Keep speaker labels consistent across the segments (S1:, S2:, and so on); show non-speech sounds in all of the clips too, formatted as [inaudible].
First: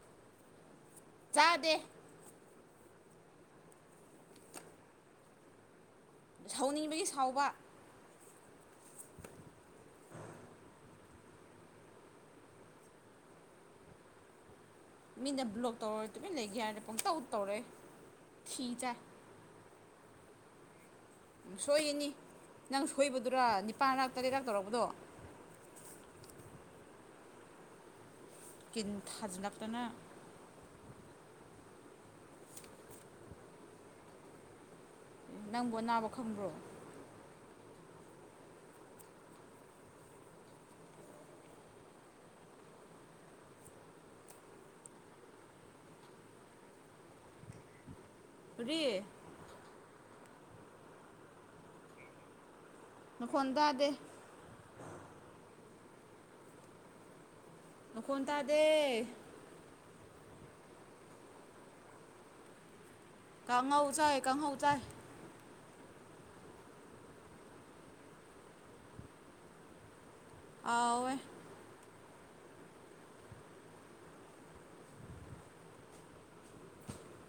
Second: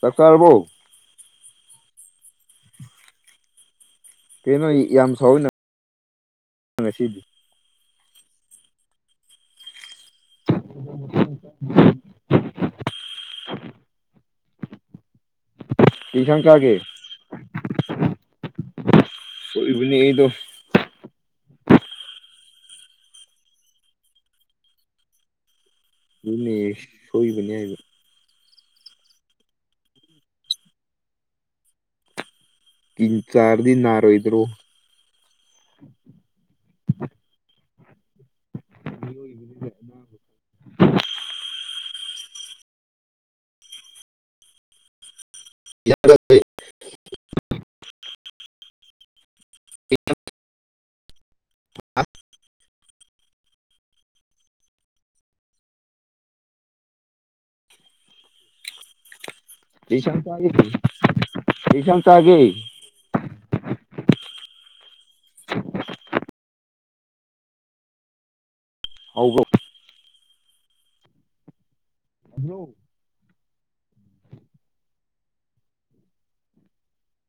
S1: ꯆꯥꯛ ꯆꯥꯔꯕꯣ
S2: ꯆꯥꯗꯦ
S1: ꯀꯩꯅꯣ ꯌꯥꯝ ꯁꯥꯎꯋꯤꯅ
S2: ꯁꯥꯎꯅꯤꯡꯕꯒꯤ
S1: ꯉꯁꯤꯗꯤ
S2: ꯁꯥꯎꯕ [unintelligible] ꯃꯤꯅ ꯕ꯭ꯂꯣꯛ ꯇꯧꯔꯣꯏ
S1: ꯀꯩ
S2: ꯇꯨꯃꯤꯟꯅ
S1: ꯏꯟꯁꯥꯡ
S2: ꯂꯩꯒꯦ
S1: ꯆꯥꯒꯦ
S2: ꯍꯥꯏꯔꯗꯤ ꯄꯨꯡꯇꯧ ꯇꯧꯔꯛꯑꯦ ꯊꯤ ꯆꯥꯏ
S1: ꯁꯣꯏꯕꯅꯦ ꯑꯩꯗꯣ
S2: ꯁꯣꯏꯔꯤꯅꯤ ꯅꯪ ꯁꯣꯏꯕꯗꯨꯔ ꯅꯤꯄꯥꯥꯟꯔꯥꯛ ꯇꯔꯦꯠꯔꯛ ꯇꯧꯔꯛꯄꯗꯣ
S1: ꯗꯨꯅꯦ ꯁꯣꯏꯕꯅꯦ ꯍꯥꯏꯕ
S2: ꯀꯤꯟ ꯊꯥꯖꯜꯂꯛꯇꯅ
S1: ꯀꯤꯟ ꯆꯥꯔꯗꯤ ꯅꯥꯔꯣꯏꯗ꯭ꯔꯣ
S2: ꯅꯪꯕꯨ ꯑꯅꯥꯕ ꯈꯪꯕ꯭ꯔꯣ
S1: [unintelligible]
S2: ꯀꯔꯤ ꯅꯈꯣꯟ ꯇꯥꯗꯦ ꯅꯈꯣꯟ ꯇꯥꯗꯦ
S1: ꯀꯩ ꯏꯟꯁꯥꯡ ꯆꯥꯒꯦ ꯀꯩ ꯏꯟꯁꯥꯡ ꯆꯥꯒꯦ
S2: ꯀꯥꯡꯍꯧ ꯆꯥꯏ ꯀꯥꯡꯍꯧ ꯆꯥꯏ
S1: ꯍꯥꯎꯕ꯭ꯔꯣ
S2: ꯑꯥꯎꯋꯦ
S1: [unintelligible]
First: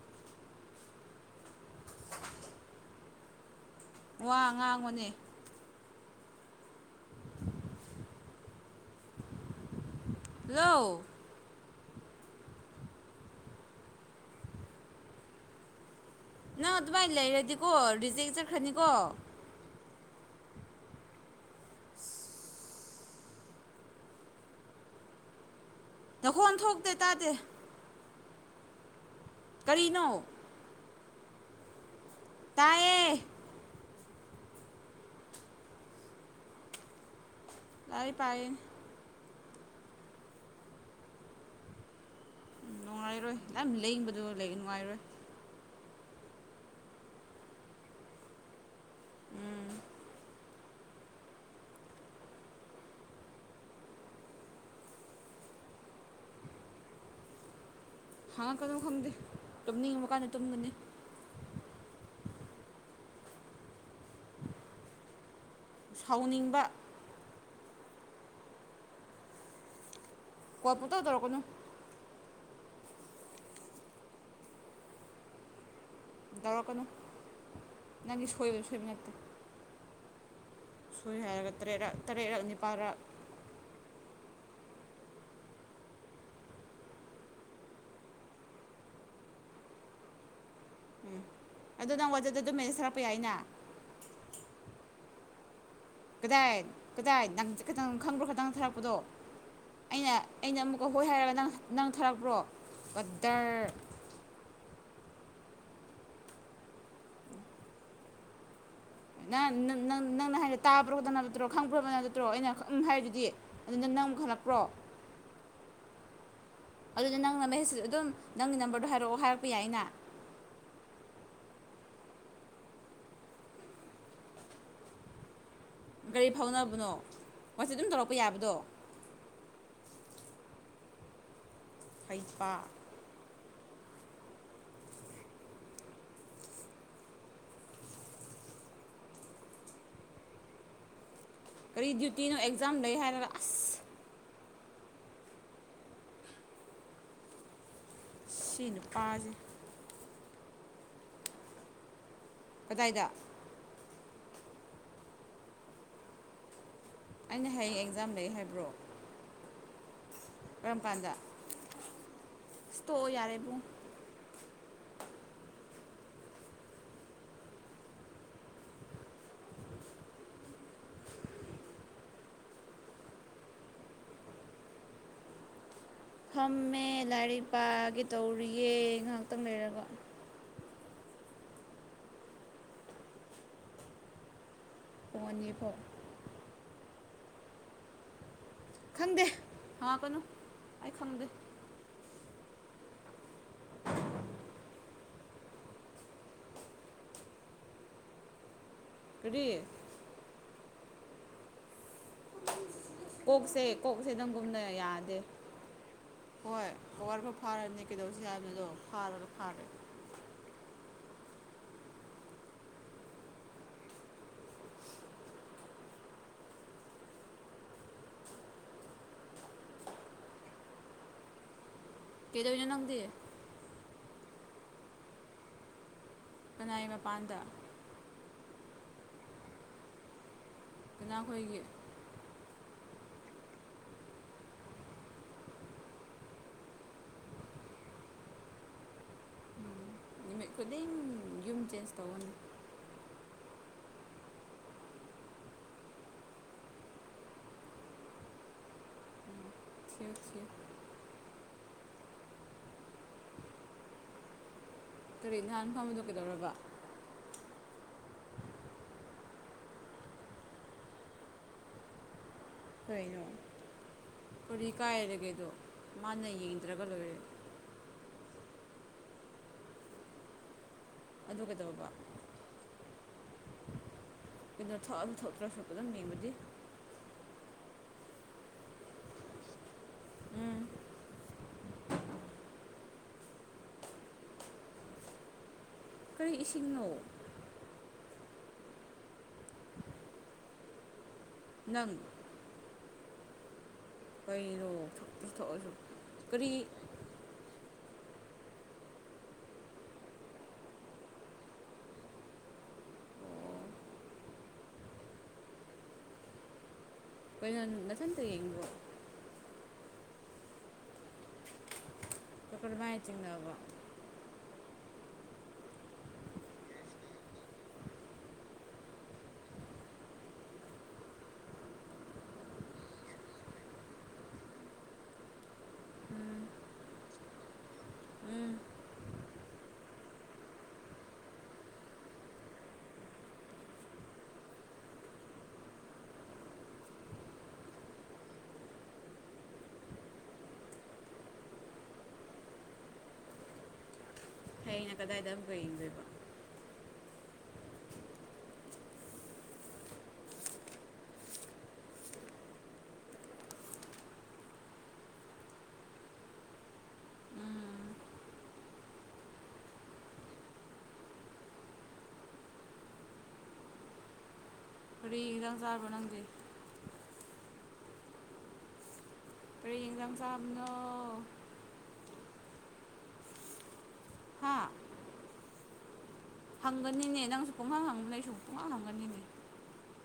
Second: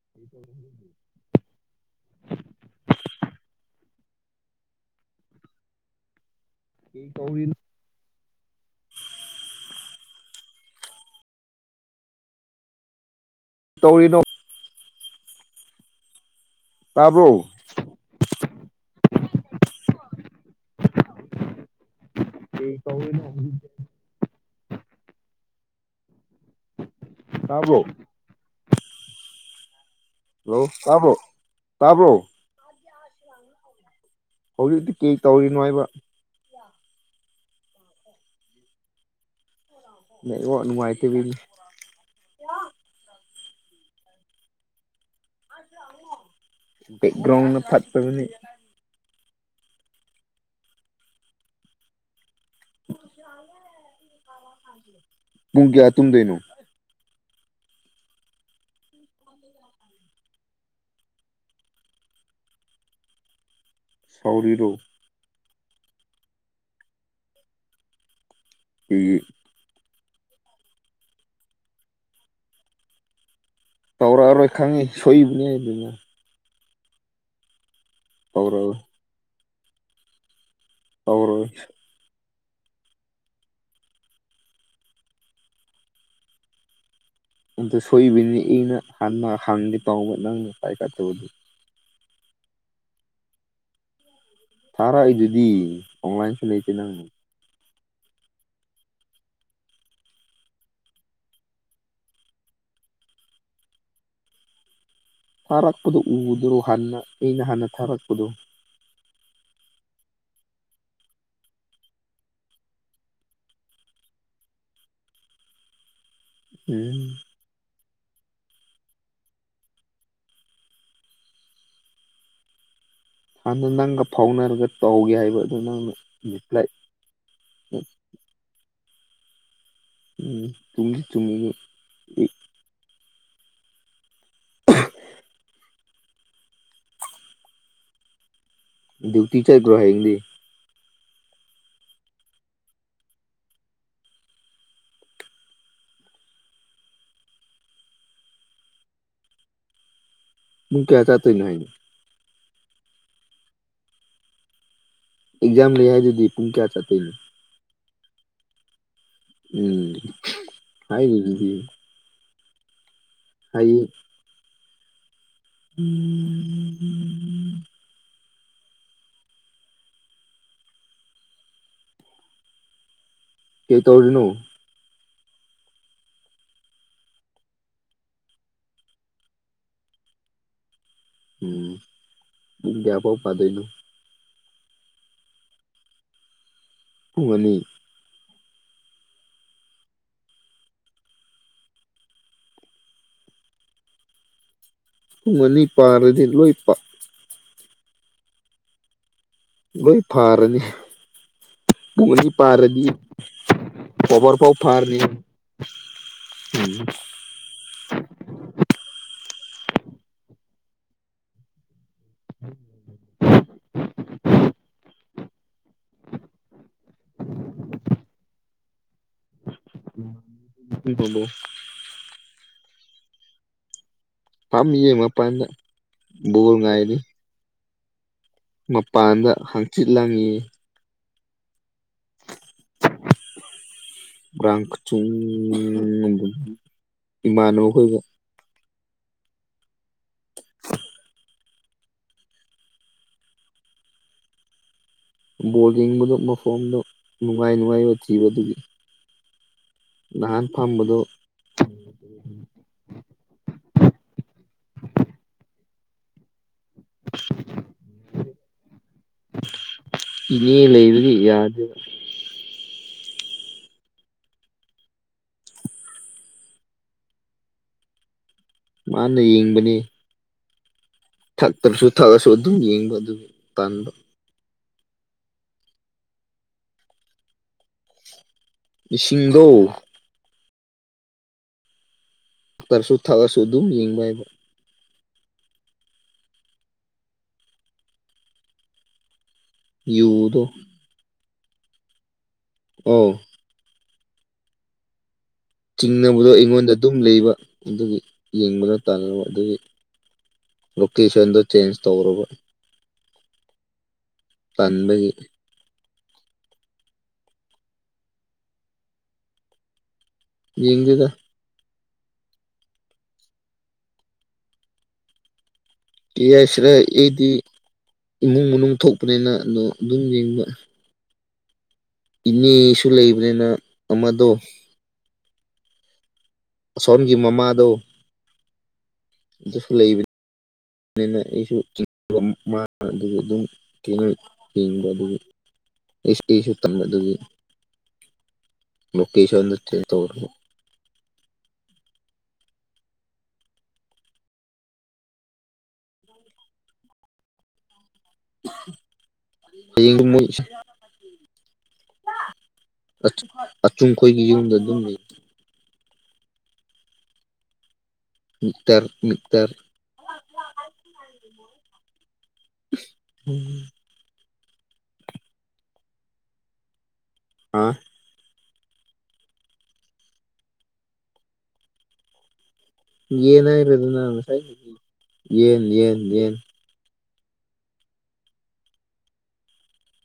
S1: [inaudible]
S2: [unintelligible] ꯋꯥ ꯉꯥꯡꯉꯣꯅꯦ
S1: ꯀꯩꯗꯧꯔꯤꯅꯣ
S2: ꯍꯜꯂꯣ
S1: ꯇꯧꯔꯤꯅꯣ
S2: ꯅꯪ ꯑꯗꯨꯃꯥꯏꯅ
S1: ꯇꯥꯕ꯭ꯔꯣ
S2: ꯂꯩꯔꯗꯤꯀꯣ ꯔꯤꯖꯦꯛ ꯆꯠꯈ꯭ꯔꯅꯤꯀꯣ
S1: ꯀꯩ ꯇꯧꯔꯤꯅꯣ ꯍꯧꯖꯤꯛ
S2: ꯅꯈꯣꯟ ꯊꯣꯛꯇꯦ ꯇꯥꯗꯦ
S1: ꯇꯥꯕ꯭ꯔꯣ
S2: ꯀꯔꯤꯅꯣ
S1: ꯍꯜꯂꯣ ꯇꯥꯕ꯭ꯔꯣ ꯇꯥꯕ꯭ꯔꯣ
S2: ꯇꯥꯏꯌꯦ
S1: ꯍꯧꯖꯤꯛꯇꯤ ꯀ꯭ꯔꯤ ꯇꯧꯔꯤꯅꯣ ꯍꯥꯏꯕ?
S2: ꯂꯥꯏꯔꯤꯛ ꯄꯥꯔꯤꯅꯤ꯫
S1: ꯅꯦꯠꯋꯥꯛ ꯅꯨꯡꯉꯥꯏꯇꯕꯤꯅꯤ꯫
S2: ꯅꯨꯡꯉꯥꯏꯔꯣꯏ ꯅꯪ ꯂꯦꯡꯕꯗꯣ ꯅꯨꯡꯉꯥꯏꯔꯣꯏ,
S1: ꯕꯦꯛꯒ꯭ꯔꯥꯎꯟꯅ ꯐꯠꯇꯕꯅꯤ,
S2: ꯎꯝ꯫
S1: ꯄꯨꯡ ꯀꯌꯥ ꯇꯨꯝꯗꯣꯏꯅꯣ?
S2: ꯍꯥꯡꯉꯛꯀꯅꯨ ꯈꯪꯗꯦ ꯇꯨꯝꯅꯤꯡꯉꯕ ꯀꯥꯟꯗ ꯇꯨꯝꯒꯅꯤ꯫
S1: ꯁꯧꯔꯤꯔꯣ?
S2: ꯁꯥꯎꯅꯤꯡꯕ꯫
S1: ꯑꯩꯒꯤ [unintelligible]
S2: ꯀꯣꯜ ꯄꯨꯡꯇꯧ ꯇꯧꯔꯛꯀꯅꯨ꯫
S1: ꯇꯧꯔꯛꯑꯔꯣꯏ ꯈꯪꯉꯤ ꯁꯣꯏꯕꯅꯤ ꯑꯗꯨꯅ꯫
S2: ꯇꯧꯔꯛꯀꯅꯨ ꯅꯪꯒꯤ ꯁꯣꯏꯕ
S1: ꯇꯧꯔꯣꯏ
S2: ꯁꯣꯏꯕ ꯅꯠꯇꯦ꯫ ꯁꯣꯏ
S1: ꯇꯧꯔꯣꯏ
S2: ꯍꯥꯏꯔꯒ ꯇꯔꯦꯠꯔꯛ ꯇꯔꯦꯠꯔꯛ ꯅꯤꯄꯥꯜꯔꯛ꯫
S1: ꯑꯗꯣ ꯁꯣꯏꯕꯅꯤ ꯑꯩꯅ ꯍꯥꯟꯅ ꯍꯥꯡꯒꯦ ꯇꯥꯎꯕ ꯅꯪꯅ ꯄꯥꯏꯈꯠꯇꯕꯗꯨ꯫
S2: ꯑꯗꯨ ꯅꯪ ꯋꯥꯠꯆꯦꯞꯇꯁꯨ ꯃꯦꯁꯦꯖ ꯊꯔꯛꯄ ꯌꯥꯏꯅ꯫
S1: ꯊꯥꯔꯛꯏꯗꯨꯗꯤ, ꯑꯣꯟꯂꯥꯏꯟꯁꯨ
S2: ꯀꯗꯥꯏ
S1: ꯂꯩꯇꯦ ꯅꯪ
S2: ꯀꯗꯥꯏ ꯅꯪ ꯖꯤꯛꯈꯇꯪ ꯈꯪꯕ꯭ꯔꯣ ꯈꯇꯪ ꯊꯥꯔꯛꯄꯗꯣ꯫ ꯑꯩꯅ ꯑꯩꯅ ꯑꯃꯨꯛꯀ ꯍꯣꯏ ꯍꯥꯏꯔꯒ ꯅꯪ ꯅꯪ ꯊꯥꯔꯛꯄ꯭ꯔꯣ? ꯀꯗꯔ,
S1: ꯊꯥꯔꯛꯄꯗꯣ ꯎꯔꯗ꯭ꯔꯣ ꯍꯥꯟꯅ ꯑꯩꯅ ꯍꯥꯟꯅ ꯊꯥꯔꯛꯄꯗꯣ꯫
S2: ꯅꯪ ꯅꯪ ꯅꯪꯅ ꯍꯥꯏꯗꯤ ꯇꯥꯕ꯭ꯔꯣꯗ ꯅꯠꯇ꯭ꯔꯣ ꯈꯪꯕ꯭ꯔꯣꯗ ꯅꯠꯇ꯭ꯔꯣ ꯑꯩꯅ ꯎꯝ ꯍꯥꯏꯗꯨꯗꯤ꯫ ꯑꯗꯨ ꯅꯪ ꯑꯃꯨꯛ ꯍꯜꯂꯛꯄ꯭ꯔꯣ?
S1: ꯎꯝ
S2: ꯑꯗꯨꯗ ꯅꯪꯅ ꯃꯦꯁ ꯑꯗꯨꯝ ꯅꯪꯒꯤ ꯅꯝꯕꯔꯗꯣ ꯍꯥꯏꯔꯛꯑꯣ ꯍꯥꯏꯔꯛꯄ ꯌꯥꯏꯅ꯫
S1: ꯍꯥꯟꯅ ꯅꯪꯒ ꯐꯥꯎꯅꯔꯒ ꯇꯧꯒꯦ ꯍꯥꯏꯕ ꯑꯗꯨ ꯅꯪꯅ,
S2: ꯀꯔꯤ
S1: ꯔꯤꯄ꯭ꯂꯥꯏ
S2: ꯐꯥꯎꯅꯕꯅꯣ ꯋꯥꯠꯆꯞ ꯑꯗꯨꯝ ꯇꯧꯔꯛꯄ ꯌꯥꯕꯗꯣ꯫
S1: ꯎꯝ ꯆꯨꯝꯒꯤ ꯆꯨꯝꯃꯤꯅꯦ꯫
S2: ꯍꯩꯄꯥ,
S1: [unintelligible] ꯗ꯭ꯌꯨꯇꯤ ꯆꯠꯒ꯭ꯔꯣ ꯍꯌꯦꯡꯗꯤ꯫
S2: ꯀꯔꯤ ꯗ꯭ꯌꯨꯇꯤꯅꯣ ꯑꯦꯛꯖꯥꯝ ꯂꯩ ꯍꯥꯏꯔꯒ ꯑꯁ, ꯁꯤ ꯅꯨꯄꯥꯖꯤ꯫
S1: ꯄꯨꯡ ꯀꯌꯥ ꯆꯠꯇꯣꯏꯅꯣ ꯍꯌꯦꯡ?
S2: ꯀꯗꯥꯏꯗ?
S1: ꯑꯦꯛꯖꯥꯝ ꯂꯩ ꯍꯥꯏꯗꯨꯗꯤ, ꯄꯨꯡ ꯀꯌꯥ ꯆꯠꯇꯣꯏꯅꯣ?
S2: ꯑꯩꯅ, ꯍꯌꯦꯡ ꯑꯦꯛꯖꯥꯝ ꯂꯩ ꯍꯥꯏꯕ꯭ꯔꯣ?
S1: ꯎꯝ ꯍꯥꯏꯔꯤꯗꯨꯗꯤ꯫
S2: ꯏꯁ ꯇꯣꯛꯑꯣ ꯌꯥꯔꯦ꯫ ꯏꯕꯨꯡ
S1: [unintelligible] [inaudible] ꯀꯩ ꯇꯧꯔꯤꯅꯣ?
S2: ꯐꯝꯃꯦ ꯂꯥꯏꯔꯤꯛ ꯄꯥꯒꯦ ꯇꯧꯔꯤꯌꯦ ꯉꯥꯍꯛꯇꯪ ꯂꯩꯔꯒ꯫
S1: ꯎꯝ, ꯄꯨꯡ ꯀꯌꯥꯐꯥꯎ ꯄꯗꯣꯏꯅꯣ?
S2: ꯄꯨꯡ ꯑꯅꯤ ꯐꯥꯎ꯫
S1: ꯄꯨꯡ ꯑꯅꯤ꯫
S2: ꯈꯪꯗꯦ, ꯍꯪꯉꯛꯀꯅꯨ ꯑꯩ ꯈꯪꯗꯦ꯫ inaudible [inaudible]
S1: ꯄꯨꯡ ꯑꯅꯤ ꯄꯥꯔꯗꯤ ꯂꯣꯏ ꯄꯥ
S2: ꯀꯔꯤ?
S1: ꯂꯣꯏ ꯐꯥꯔꯅꯤ꯫ ꯄꯨꯡ ꯑꯅꯤ ꯄꯥꯔꯗꯤ
S2: ꯀꯣꯛꯁꯦ ꯀꯣꯛꯁꯦ
S1: ꯀꯣꯕꯔ ꯐꯥꯎ
S2: ꯅꯪꯒꯨꯝꯅ
S1: ꯐꯥꯔꯅꯤ
S2: ꯌꯥꯗꯦ ꯍꯣꯏ ꯀꯣꯕꯥꯔꯐꯨ ꯐꯥꯔꯅꯤ ꯀꯩꯗꯧꯁꯤ ꯍꯥꯏꯕꯅꯣ ꯐꯥꯔꯒ ꯐꯥꯔꯦ
S1: [inaudible] ꯎꯝ ꯅꯨꯄꯤꯕꯣꯂꯣ
S2: ꯀꯩꯗꯧꯔꯤꯅꯣ ꯅꯪꯗꯤ
S1: ꯐꯝꯃꯤꯌꯦ ꯃꯄꯥꯟꯗꯥ
S2: ꯀꯅꯥꯏ ꯃꯄꯥꯟꯗ
S1: ꯃꯄꯥꯟꯗ ꯍꯪꯆꯤꯠ ꯂꯪꯏ
S2: ꯀꯅꯥ ꯈꯣꯏꯒꯤ
S1: ꯭ꯉꯥꯔꯥꯡ ꯀꯆꯨꯡ ꯏꯃꯥꯟꯅꯕ ꯍꯣꯏꯒꯥ
S2: ꯎꯝ ꯅꯨꯃꯤꯠ ꯈꯨꯗꯤꯡ ꯌꯨꯝ ꯆꯦꯟꯖ ꯇꯧꯔꯣꯅꯦ
S1: ꯕꯣꯜ ꯌꯦꯡꯕꯗꯣ ꯃꯐꯝꯗꯣ ꯅꯨꯡꯉꯥꯏ ꯅꯨꯡꯉꯥꯏꯕ ꯊꯤꯕ ꯑꯗꯨꯒꯤ
S2: ꯊꯤꯌꯨ ꯊꯤꯌꯨ
S1: ꯅꯍꯥꯟ ꯐꯝꯕꯗꯣ
S2: ꯀꯔꯤ ꯅꯍꯥꯟ ꯐꯝꯕꯗꯣ ꯀꯩꯗꯧꯔꯕ
S1: [inaudible]
S2: [inaudible]
S1: ꯏꯕꯦꯟ ꯂꯩꯕꯒꯤ ꯌꯥꯗꯦꯕ
S2: ꯀꯩꯅꯣ ꯀꯔꯤ ꯀꯥꯏꯔꯒꯦꯗꯣ ꯃꯥꯅ ꯌꯦꯡꯗ꯭ꯔꯒ ꯂꯣꯏꯔꯦ
S1: ꯃꯥꯅ ꯌꯦꯡꯕꯅꯦ
S2: ꯑꯗꯨ
S1: ꯊꯛꯇ꯭ꯔꯁꯨ
S2: ꯀꯩꯗꯧꯕ
S1: ꯊꯛꯑꯁꯨ ꯑꯗꯨꯝ ꯌꯦꯡꯕ ꯑꯗꯨ ꯇꯟꯕ
S2: ꯀꯩꯅꯣ ꯊꯛꯑꯁꯨ ꯊꯛꯇ꯭ꯔꯁꯨ ꯑꯗꯨꯝ ꯌꯦꯡꯕꯗꯤ
S1: ꯏꯁꯤꯡꯗꯣ
S2: ꯎꯝ
S1: ꯇꯛꯑꯁꯨ ꯊꯛꯑꯁꯨ ꯑꯗꯨꯝ ꯌꯦꯡꯕ ꯍꯥꯏꯕ
S2: ꯀꯔꯤ ꯏꯁꯤꯡꯅꯣ
S1: ꯌꯨꯗꯣ
S2: ꯅꯪ
S1: ꯑꯣ
S2: ꯀꯩꯅꯣ ꯊꯛꯇ꯭ꯔꯁꯨ ꯊꯛꯑꯁꯨ
S1: ꯆꯤꯡꯅꯕꯗꯣ
S2: ꯀꯔꯤ
S1: ꯑꯩꯉꯣꯟꯗ ꯑꯗꯨꯝ ꯂꯩꯕ ꯑꯗꯨꯒꯤ ꯌꯦꯡꯕꯗ ꯇꯥꯟꯕ ꯑꯗꯨꯒꯤ ꯂꯣꯀꯦꯁꯟꯗꯣ ꯆꯦꯟꯖ ꯇꯧꯔꯕ
S2: ꯑꯣ
S1: ꯇꯥꯟꯕꯒꯤ
S2: ꯀꯩꯅꯣ ꯃꯊꯟꯇꯥ ꯌꯦꯡꯕꯔꯣ
S1: ꯌꯦꯡꯗꯦꯗ
S2: ꯀꯔꯝ ꯃꯥꯏꯅ ꯆꯤꯡꯅꯕ꯭ꯔꯣ
S1: ꯌꯥꯏꯁꯤꯔ ꯑꯩꯗꯤ ꯏꯃꯨꯡ ꯃꯅꯨꯡ ꯊꯣꯛꯄꯅꯤꯅ ꯑꯗꯣ ꯑꯗꯨꯝ ꯌꯦꯡꯕ ꯏꯅꯦꯁꯨ ꯂꯩꯕꯅꯤꯅ ꯑꯃꯗꯣ ꯑꯁꯣꯟꯒꯤ ꯃꯃꯥꯗꯣ ꯑꯗꯨꯁꯨ ꯂꯩꯕꯅꯤ꯫ ꯑꯗꯨꯅ ꯑꯩꯁꯨ ꯃꯥ ꯑꯗꯨꯁꯨ ꯑꯗꯨꯝ ꯊꯦꯅꯩ ꯌꯦꯡꯕ ꯑꯗꯨꯒ ꯑꯩꯁꯨ ꯑꯩꯁꯨ ꯇꯟꯕ ꯑꯗꯨꯒꯤ ꯂꯣꯀꯦꯁꯟꯗꯣ ꯆꯦꯟꯖ ꯇꯧꯕ
S2: ꯍꯩꯅ ꯀꯗꯥꯏꯗ ꯌꯦꯡꯗꯣꯏꯕ
S1: ꯍꯌꯦꯡꯗꯣ ꯃꯣꯏ ꯑꯆꯨꯝ ꯑꯆꯨꯝꯈꯣꯏꯒꯤ ꯌꯨꯝꯗ ꯑꯗꯨꯝ ꯂꯩ ꯃꯤꯇꯔ ꯃꯤ ꯇꯔ ꯎꯝ
S2: ꯀꯔꯤ ꯏꯟꯁꯥꯡ ꯆꯥꯕ ꯅꯪꯗꯤ
S1: ꯑ
S2: ꯁꯔꯤ ꯑꯦꯡꯖꯝ ꯆꯕꯅꯣ꯫
S1: ꯌꯦꯅꯏꯕꯗꯨꯅ
S2: ꯍꯥ
S1: ꯌꯦꯟ ꯌꯦꯟ ꯌꯦꯟ
S2: ꯍꯪꯒꯅꯤꯅꯦ ꯅꯪꯁꯨ ꯈꯣꯡꯈꯥꯡ ꯍꯥꯡ ꯅ ꯑꯩꯁꯨ ꯈꯣꯡꯈꯥꯡ ꯍꯥꯡꯒꯅꯤꯅꯦ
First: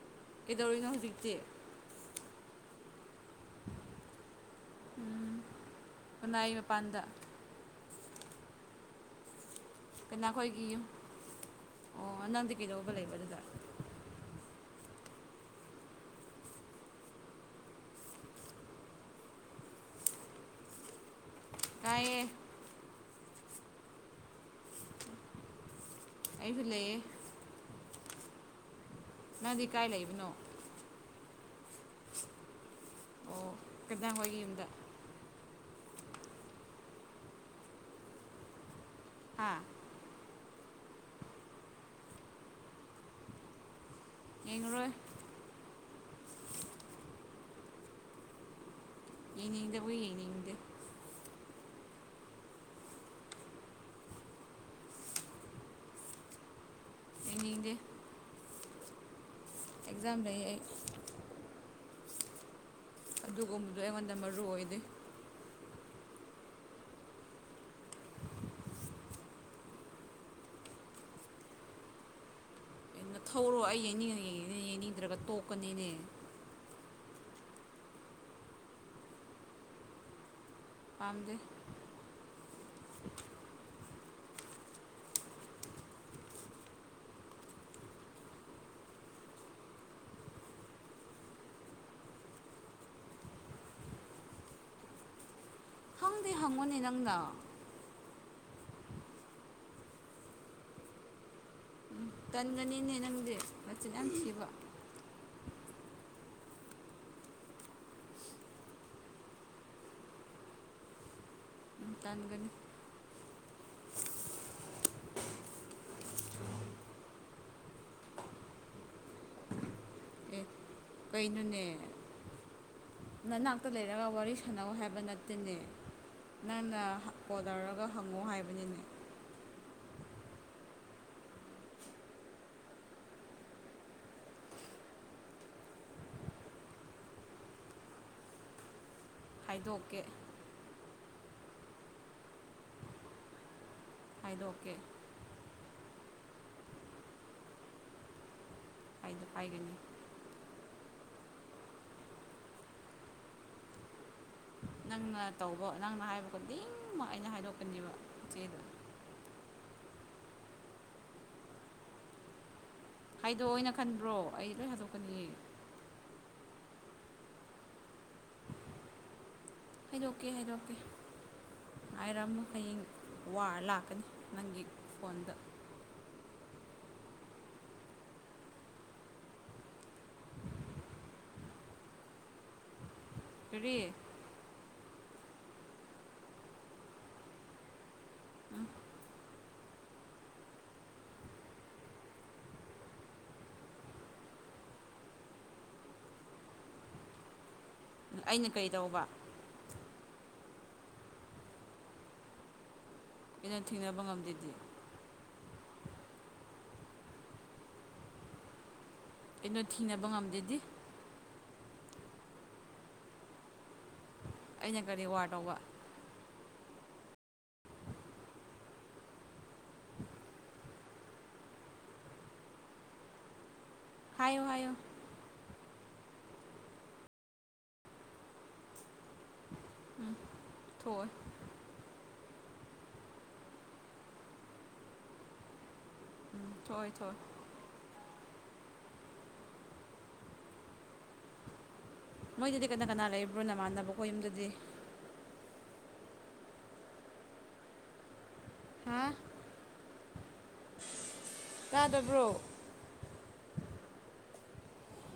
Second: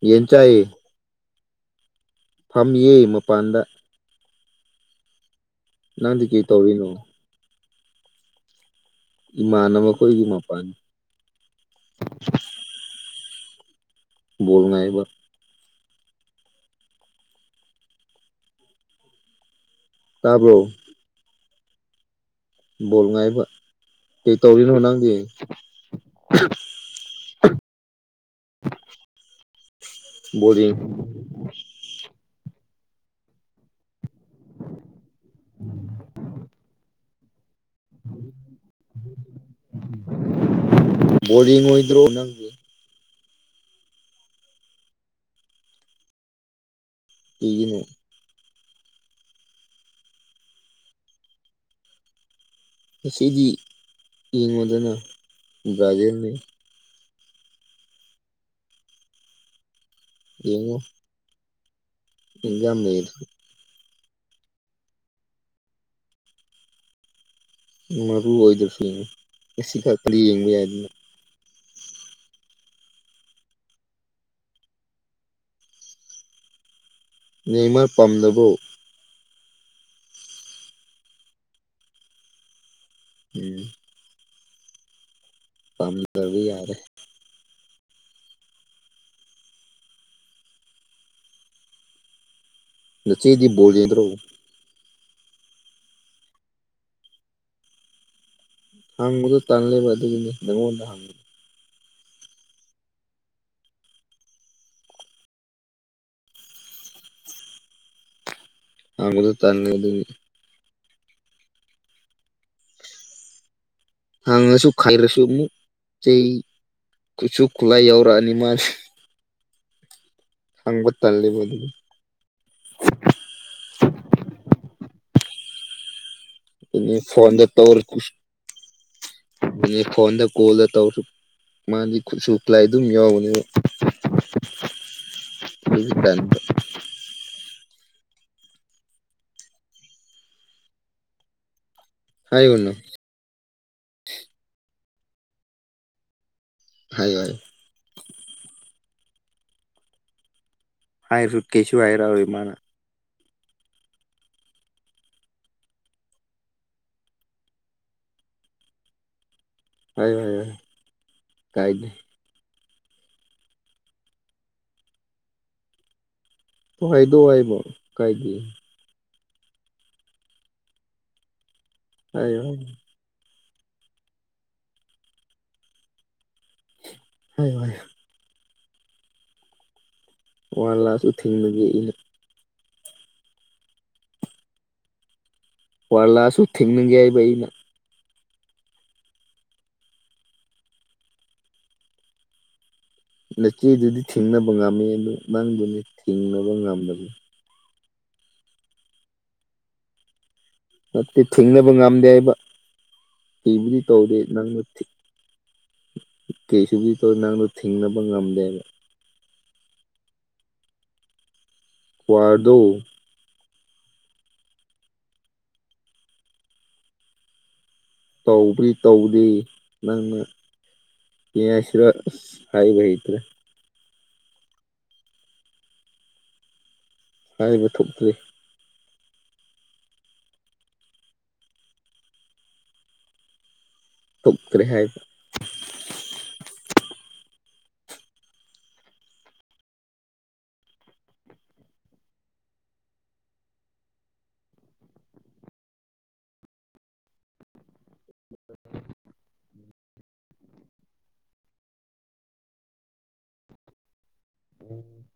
S1: ꯌꯦꯟ
S2: ꯀꯩꯗꯧꯔꯤꯅꯣ ꯍꯧꯖꯤꯛꯇꯤ
S1: ꯐꯝ ꯌꯦ ꯃꯄꯥꯟꯗ ꯅꯪꯗꯤ ꯀꯩ
S2: ꯀꯅꯥꯒꯤ
S1: ꯇꯧꯔꯤꯅꯣ
S2: ꯃꯄꯥꯟꯗ
S1: ꯃꯅꯅꯕ
S2: ꯀꯅꯥꯈꯣꯏꯒꯤ ꯑꯣ ꯅꯪꯗꯤ ꯀꯩꯗꯧꯕ ꯂꯩꯕ ꯑꯗꯨꯗ
S1: ꯣꯅ ꯑꯩꯕ ꯇꯥꯕ꯭ꯔꯣ
S2: ꯀꯌꯦ
S1: ꯣꯜ ꯉꯥꯏꯕ ꯀꯩ ꯇꯧꯔꯤꯅꯣ ꯅꯪꯗꯤ
S2: ꯑꯩꯁꯨ ꯂꯩꯌꯦꯦ
S1: ꯎ
S2: ꯅꯪꯗꯤ ꯀꯥꯏ ꯂꯩꯕꯅꯣ ꯗꯥꯡ ꯍꯣꯏꯒꯤ ꯌꯨꯝꯗ
S1: ꯎꯝ
S2: ꯍꯥꯥ
S1: ꯕꯣꯗꯤ ꯑꯣꯏꯗ꯭ꯔꯣ ꯅꯪ
S2: ꯌꯦꯡꯂꯉꯨꯔꯣꯏ
S1: ꯏꯒꯤꯅꯦ
S2: ꯌꯦꯡꯅꯤꯡꯗꯕꯨ ꯌꯦꯡꯅꯤꯡꯗꯦ
S1: ꯉꯗꯤ ꯌꯦꯡꯉꯣꯗꯅ ꯕ꯭ꯔꯥꯖꯤꯜꯅꯤ
S2: ꯌꯦꯅꯤꯡꯗꯤꯦ ꯑꯦꯛꯖꯥꯝ ꯂꯩꯩ
S1: ꯏꯖꯥ ꯂꯩꯔ
S2: ꯑꯗꯨꯒꯨꯝꯕꯗꯣ ꯑꯩꯉꯣꯟꯗ ꯃꯔꯨ ꯑꯣꯏꯗꯦ
S1: ꯃꯔꯨ ꯑꯣꯏꯗ꯭ꯔꯁꯨ ꯌꯦꯡꯉꯤ ꯉꯁꯤ ꯈ ꯀꯔꯤ ꯌꯦꯡꯕ ꯌꯥꯏꯗꯅꯣ
S2: ꯑ ꯊꯧꯔꯣ ꯑꯩ ꯌꯦꯡꯅꯤꯡꯉꯅꯤꯡ ꯌꯦꯡꯅꯤꯡꯗ꯭ꯔꯒ ꯇꯣꯛꯀꯅꯤꯅꯦ
S1: ꯅꯃ ꯄꯝꯗꯕꯨ
S2: ꯄꯝꯗ
S1: ꯎꯝ ꯀꯝꯗꯕꯤ ꯌꯥꯔꯦ ꯅꯆꯦꯗꯤꯕꯣꯜ ꯏꯗꯔꯣ
S2: ꯅꯪꯗꯤ ꯍꯪꯉꯨꯅꯦ ꯅꯪꯗ
S1: ꯍꯪꯗ ꯇꯥꯟ ꯂꯩꯕ ꯑꯗꯨꯉꯣ ꯍꯪ
S2: ꯇꯟꯒꯅꯤꯅꯦ ꯅꯪꯗꯤ ꯃꯆꯤꯟ ꯌꯥꯝ ꯊꯤꯕ
S1: ꯑꯗꯨ ꯇꯅꯤ ꯑꯗꯨ
S2: ꯇꯟꯒꯅꯤ
S1: ꯍꯥꯡꯉꯁꯨ ꯈꯥꯏꯔꯁꯨ ꯑꯃꯨꯛ ꯆꯩ ꯈꯨꯠꯁꯨ ꯈꯨꯠꯂꯥꯏ ꯌꯥꯎꯔꯛꯑꯅꯤ ꯃꯥꯁ
S2: ꯑꯦ
S1: ꯇꯜꯂꯦꯕ
S2: ꯀꯩꯅꯣꯅꯦ
S1: ꯑꯗꯨꯒꯤ
S2: ꯅꯅꯥꯛꯇ ꯂꯩꯔꯒ ꯋꯥꯔꯤ ꯁꯥꯟꯅꯧ ꯍꯥꯏꯕ ꯅꯠꯇꯦꯅꯦ ꯅꯪꯅ
S1: ꯑꯗꯨꯅꯦ ꯐꯣꯟꯗ ꯇꯧꯔ
S2: ꯑꯣꯗꯧꯔꯒ ꯍꯪꯉꯣ ꯍꯥꯏꯕꯅꯤꯅꯦ
S1: ꯐꯣꯟꯗ ꯀꯣꯜ ꯑ ꯇꯁꯨ ꯃꯥꯗꯤ ꯈꯨꯠꯁꯨ ꯈꯨꯠꯂꯥꯏ ꯑꯗꯨꯝ ꯌꯥꯎꯕꯅꯦꯕ ꯍ ꯆ
S2: ꯈꯥꯏꯗꯣꯛꯀꯦ
S1: ꯍꯥꯏꯒꯅꯣ
S2: ꯍꯥꯏꯗꯣ ꯑꯣꯀꯦ
S1: ꯍꯥꯏ ꯍ
S2: ꯗ ꯄꯥꯏꯒꯅꯤ
S1: ꯍꯥꯏꯔ ꯐꯨꯠ ꯀꯦꯁꯨ ꯍꯥꯏꯔꯥꯎꯑꯣ ꯏ ꯃꯥꯅ
S2: ꯅꯪꯅ ꯇꯧꯕ ꯅꯪꯅ ꯍꯥꯏꯕ ꯈꯨꯣꯗꯤꯡꯃꯛ ꯑꯩꯅ ꯍꯥꯏꯗꯣꯛꯀꯅꯦꯕ ꯏꯆꯦꯗꯣ
S1: ꯍꯥꯏꯌ ꯍꯥꯏꯌꯣ ꯍꯥꯏꯌ ꯀꯥꯏꯗ
S2: ꯍꯥꯏꯗꯣꯑꯣ ꯑꯣꯏꯅ ꯈꯟꯕ꯭ꯔꯣ ꯑꯩ ꯂꯣꯏ ꯍꯥꯗꯣꯛꯀꯅꯤ
S1: ꯇꯣ ꯍꯥꯏꯗꯣ ꯍꯥꯏꯕ ꯀꯥꯏꯒꯤ
S2: ꯍꯥꯏꯩꯗꯣꯛꯀꯦ ꯍꯥꯏꯩꯗꯣꯛꯀꯦ
S1: ꯍꯥꯏꯌꯣ
S2: ꯍꯥꯏꯔꯝꯃꯣ
S1: ꯍꯥꯏꯌꯣ
S2: ꯍꯌꯦꯡ ꯋꯥꯔ ꯂꯥꯛꯀꯅꯤ ꯅꯪꯒꯤ ꯐꯣꯟꯗ
S1: ꯍꯣꯏ ꯍꯣꯏ ꯋꯥꯟ ꯂꯥꯁ ꯎ ꯊꯤꯡꯕꯒꯤ ꯑꯩꯅ
S2: ꯇꯔꯤ
S1: ꯋꯥꯔꯂꯁꯨ ꯊꯦꯡꯅꯒꯦ ꯍꯥꯏꯕꯩꯩꯅꯪ ꯅꯆꯦꯗꯨꯗꯤ ꯊꯤꯡꯅꯕ ꯉꯝꯃꯤ ꯑꯗꯨ ꯅꯪꯗꯨꯅꯤ ꯊꯤꯡꯅꯕ ꯉꯝꯗꯅꯤ
S2: ꯑꯩꯅ ꯀꯩꯗꯧꯕ
S1: ꯅꯠꯇꯦ ꯊꯦꯡꯅꯕ ꯉꯝꯗꯦ ꯍꯥꯏꯕ
S2: ꯑꯩꯅ
S1: ꯍꯤꯕꯨꯗꯤ
S2: ꯊꯦꯡꯅꯕ
S1: ꯇꯧꯗꯦ
S2: ꯉꯝꯗꯦꯗꯤ
S1: ꯅꯪꯅ ꯀꯩꯁꯨ ꯊꯣꯛ ꯅꯅꯥꯪꯅ ꯊꯤꯤꯡꯅ ꯄ ꯉꯝꯗꯦ
S2: ꯀꯩꯅꯣ ꯊꯤꯅꯕ ꯉꯝꯗꯦꯗꯤ
S1: ꯀ꯭ꯋꯥꯔꯗꯣ
S2: ꯑꯩꯅ ꯀꯔꯤ ꯋꯥꯔ ꯇꯧꯕ
S1: ꯇꯧꯕ꯭ꯔꯤ ꯇꯧꯗ꯭ꯔꯤ ꯅꯪꯅ ꯌꯦ ꯍꯥꯏꯁꯤꯔꯣ ꯍꯥꯏꯥꯏꯕꯍꯤ ꯏꯇ꯭ꯔ
S2: ꯍꯥꯏꯑꯣ ꯍꯥꯏꯑꯣ
S1: ꯍꯥꯏꯔꯤꯕ ꯊꯣꯛꯇ꯭ꯔꯤ
S2: ꯎꯝ ꯊꯣꯏ
S1: ꯇꯞ ꯀꯔꯤꯍꯥꯏꯗ
S2: ꯎꯝ ꯊꯣꯛꯣꯏ ꯊꯣꯏ ꯃꯣꯏꯗꯨꯗꯤ ꯀꯅꯥ ꯀꯅꯥ ꯂꯩꯕ꯭ꯔꯣ ꯅꯃꯥꯟꯅꯕꯈꯣ ꯌꯨꯝꯗꯨꯗꯤ ꯍꯥ ꯇꯥꯗꯕ꯭ꯔꯣ
S1: ꯎꯝ